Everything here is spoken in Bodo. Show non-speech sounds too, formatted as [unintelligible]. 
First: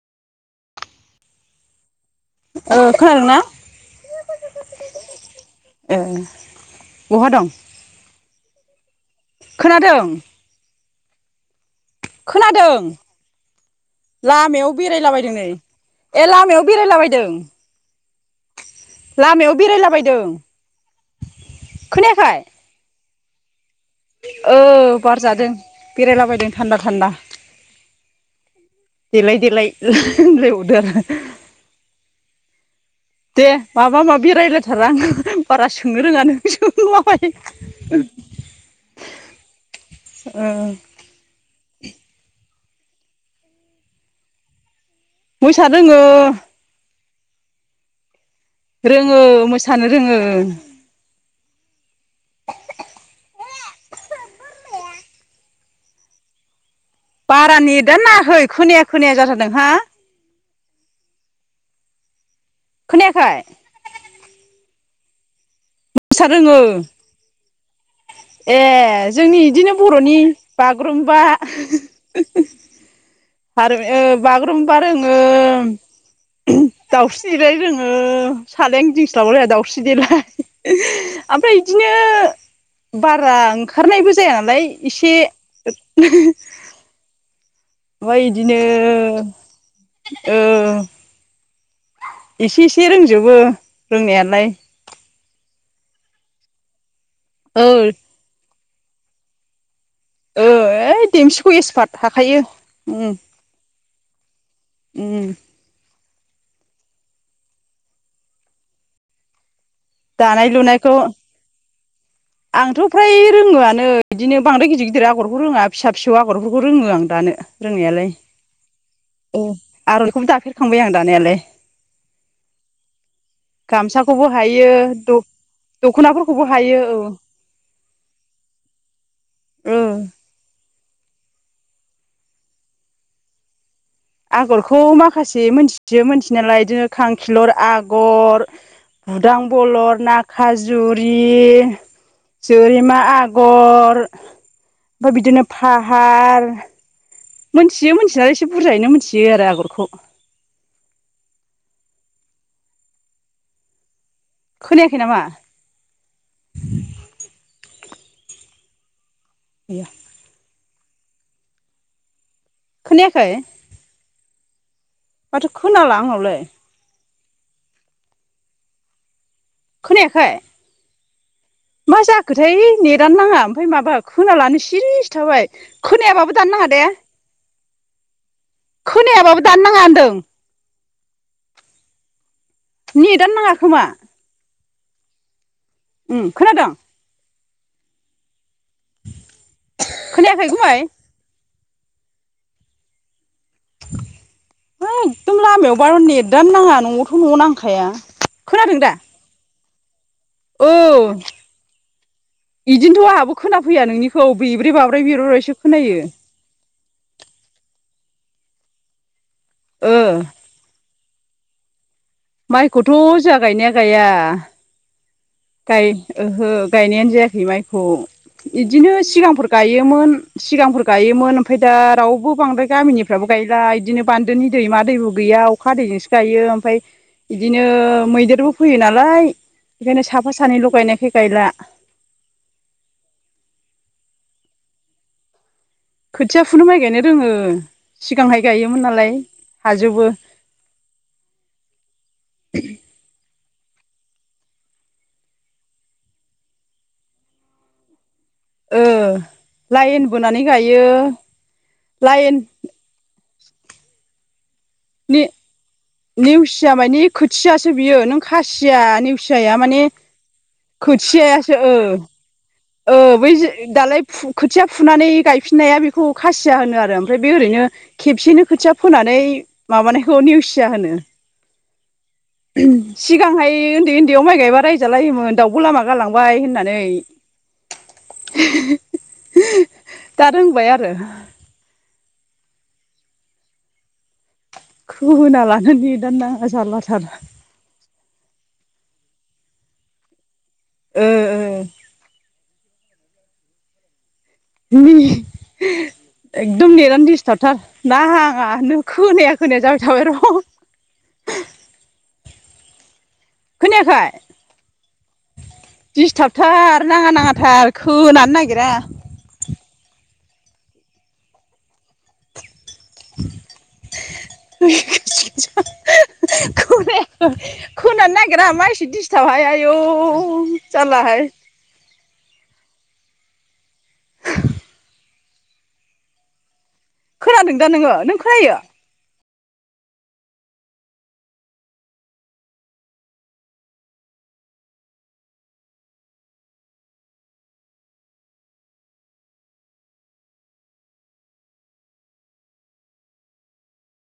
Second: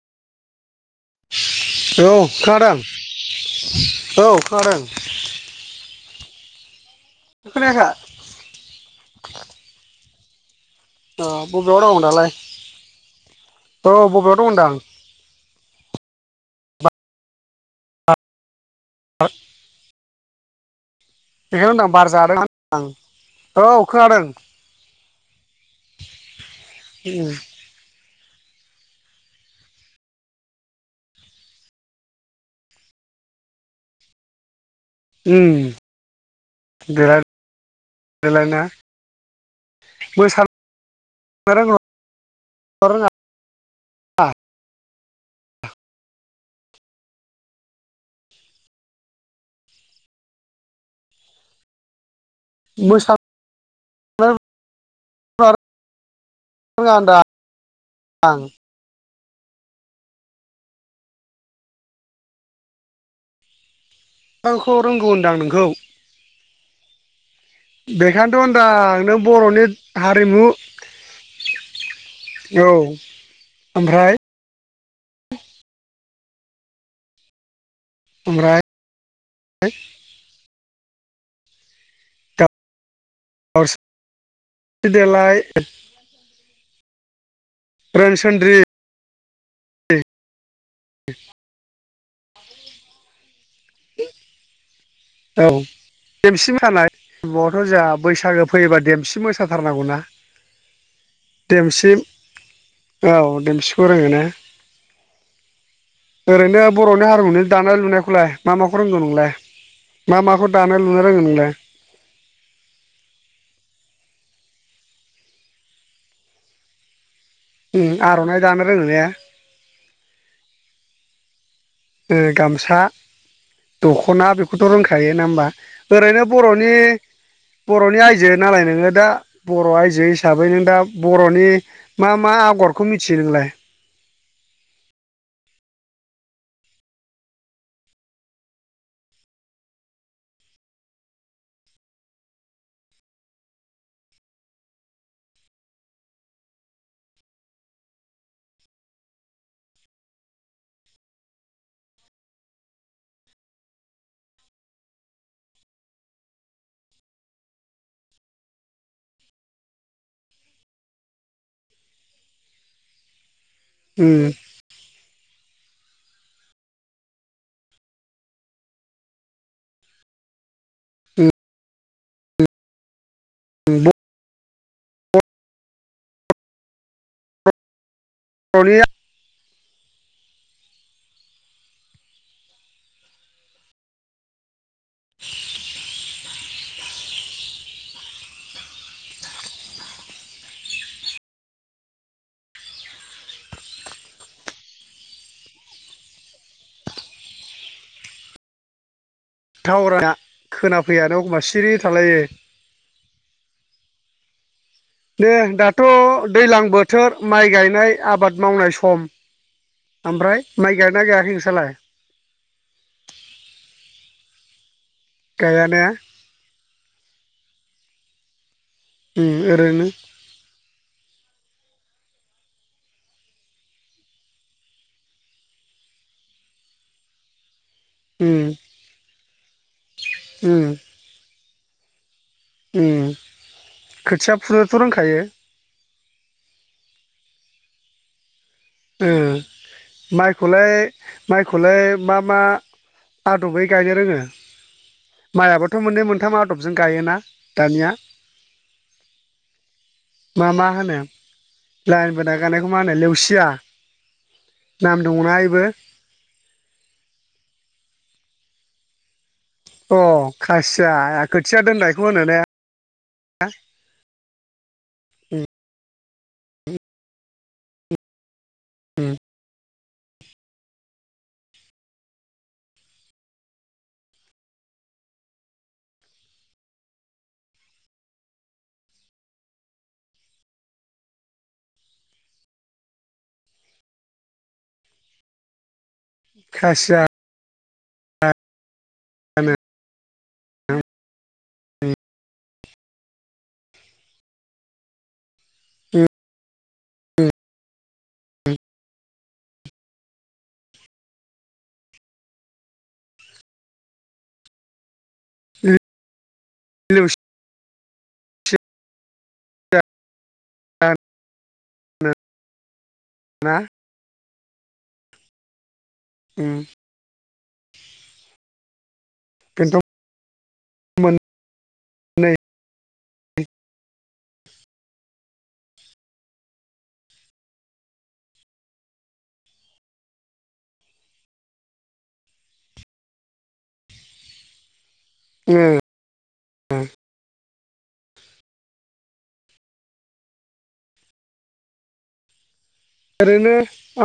औ ओ खोनादोंना? खोनादों औ खोनादों। [unintelligible] खोनायाखै? खोनादों। अ बबेयाव दं दालाय? खोनादों औ बबेयाव दं लामायाव होनदां बेरायलाबायदों नै ए लामायाव बेरायलाबायदों लामायाव बेरायलाबायदों। बेखोनो होनदो आं बार खोनायाखै? जादों आं औ खोनादों। ओ बार जादों बेरायलाबायदों थान्दा थान्दा। उम देलाय देलाय होनलायबावदो आरो। दे माबा माबि रायलाय सारा आं उम बारा सोंनो रोङा नों देलाय सोंलाबाय। देलाय ना मोसानो उम [unintelligible] मोसानो रोङो। रोङो मोसानो रोङो। मोसा [inaudible] रोङा होनदां बारा नेटदानो खै खोनाया खोनाया जाथारदों हा? खोनायाखै? ओखौ रोंगौ होनदांं नों मोसा रोङो बेखायथ' होनदां ए नों जोंनि बर'नि इदिनो बर'नि हारिमु बागुरुम्बा औ आरो ओ ओमफ्राय बागुरुम्बा रोङो दाउस्रि देलाय रों ङो ओमफ्राय सालायानो गिदिं स्लाबलाया दाउस्रि देलाय आमफ्राय इदिनो बारा दाउस्रि ओंखारनायबो जाया नालाय इसे देलाय ओमफाय रोनसोन्द्रि इदिनो एसे एसे रोंजोबो रोंनायालाय। औ देमसि मोसानाय [unintelligible] ओ जोंहा बैसागो फैयोबा देमसि मोसाथारनांगौ ना। ओ ओइ देमसिखौ एक्सपार्ट हाखायो उम औ देमसिखौ रोङो ने उम ओरैनो बर'नि हारिमुनि दानाय लुनायखौलाय मा माखौ रोंगौ नोंलाय? मा माखौ दानाय लुनो रोङो नोंलाय? आंथ' फ्राय रोङोआनो बिदिनो बांद्राय गिदिर गिदिर आगरखौ रोङा फिसा फिसौ आगरफोरखौ रोङो आं दानो। उम रोंनायालाय आर'नाइ दानो रोङो ने औ आर'नायखौबो दाफेरखांबाय आं दानायालाय गामसा गामसाखौबो दख'ना बेखौथ' हायो रोंखायो नङा होमबा ओरैनो दख'नाफोरखौबो बर'नि हायो बर'नि आइजो नालाय नोङो दा बर' औ आइजो हिसाबै नों दा बर'नि मा मा आगरखौ मिथियो नोंलाय? आगरखौ माखासे मोनथियो मिथिनायालाय बिदिनो खांखिलर आगर बुदां बलर ना खाजुरि जोरेमा आगर ओमफ्राय बिदिनो फाहार मोनथियो मिथिया एसे बुरजायैनो मोनथियो आरो आगरखौ खोनायाखै नामा? गैया खोनायाखै? उम माथो खोनाला आंनावलाय खोनायाखै? उम मा जाखोथाय नेटानो नाङा ओमफ्राय माबा खोनालानो सिरि थाबाय खोनायाबाबो दाननोनाङा दे बर'नि खोनायाबाबो दाननाङा होन्दों नेदानो नाङा खोमा उम खोनादोंं? खोनायाखै गुमै? [inaudible] है एकदम लामायाव बार नेटानो नाङा न'आवथ' न'आव नांखाया खोनादों दा? थावारा औ खोनाफैयानो एखनबा सिरि थालायो। इदिनोथ' आंहाबो खोनाफैया नोंनिखौ बेब्रे बाब्राय बेब्रे दे बाब्रायसो दाथ' खोनायो दैलां बोथ थोर माइ गायनाय आबाद मावनाय सम ओ ओमफ्राय माइ गाथ माइ गायाखै नोंसालाय? माइखौथ' जोहा गायनाया गाया। गाया ने गाय ओहो गायनायानो जायाखै माइखौ। बिदिनो उम सिगांफोर ओरैनो गायोमोन सिगांफोर गायोमोन आमफाय दा रावबो बांद्राय गामिनिफ्राबो गायला इदिनो बान्दोनि दैमा दैबो गैया अखा दैजोंसो गायो। ओमफाय इदि इदिनो उम मैदेरबो फैयो नालाय बेखायनो साफा उम सानैल' गायनायखाय गायला। उम खोथिया फुनोथ' रोंखायो? खोथिया फुनो माइ गायनो रोङो सिगांहाय गायोमोन ओ नालाय हाजोबो माइखौलाय माइखौलाय मा मा आदबै गायनो रोङो माइयाबोथ' मोननै मोनथाम आदबजों गायोना दानिया। ओ लाइन बोनानै मा मा गायो होनो लाइन बोना गानायखौ मा होनो लेवसिया? नाम ने दङना इबो नेवसिया मानि खोथियासो बियो नों खासिया निउ फिसाया माने अ खासिया खोथियासो खोथिया ओ दोननायखौ होनो ने ओ बैजो दालाय फु खोथिया फुनानै उम गायफिननाया बि खौ खासिया होनो आरो ओमफ्राय बे ओरैनो खबसेनो खोथिया उम फोनानै माबानायखौ नेवसिया होनो। सिगांहाय उन्दै उन्दैयाव माइ गायबा रायजालायोमोन दाउग' लामा गालांबाय होननानै। दा रोंबाय आरो। खोना लानो नेदानो नाङा खासिया जारलाथार। [unintelligible] उम ओ ओ। [unintelligible] नि एकदम नेेदानो उम दिस्थाबथार नाङाहानो खोनाया खोनाया जाबाय थाबाय र' खोनायाखोय दिस्टाबथार नाङा लेवसिया नाङाथार खोनानो नागिरा होनो [unintelligible] [unintelligible] उम खोनाया खोनानो नागिरा मा इसि दिस दिसथाबहाय आयौ बेनोथ' मोन जारलाहाय नै खोनादों दा नोङो नों खोनायो? ओ ओ। ओरैनो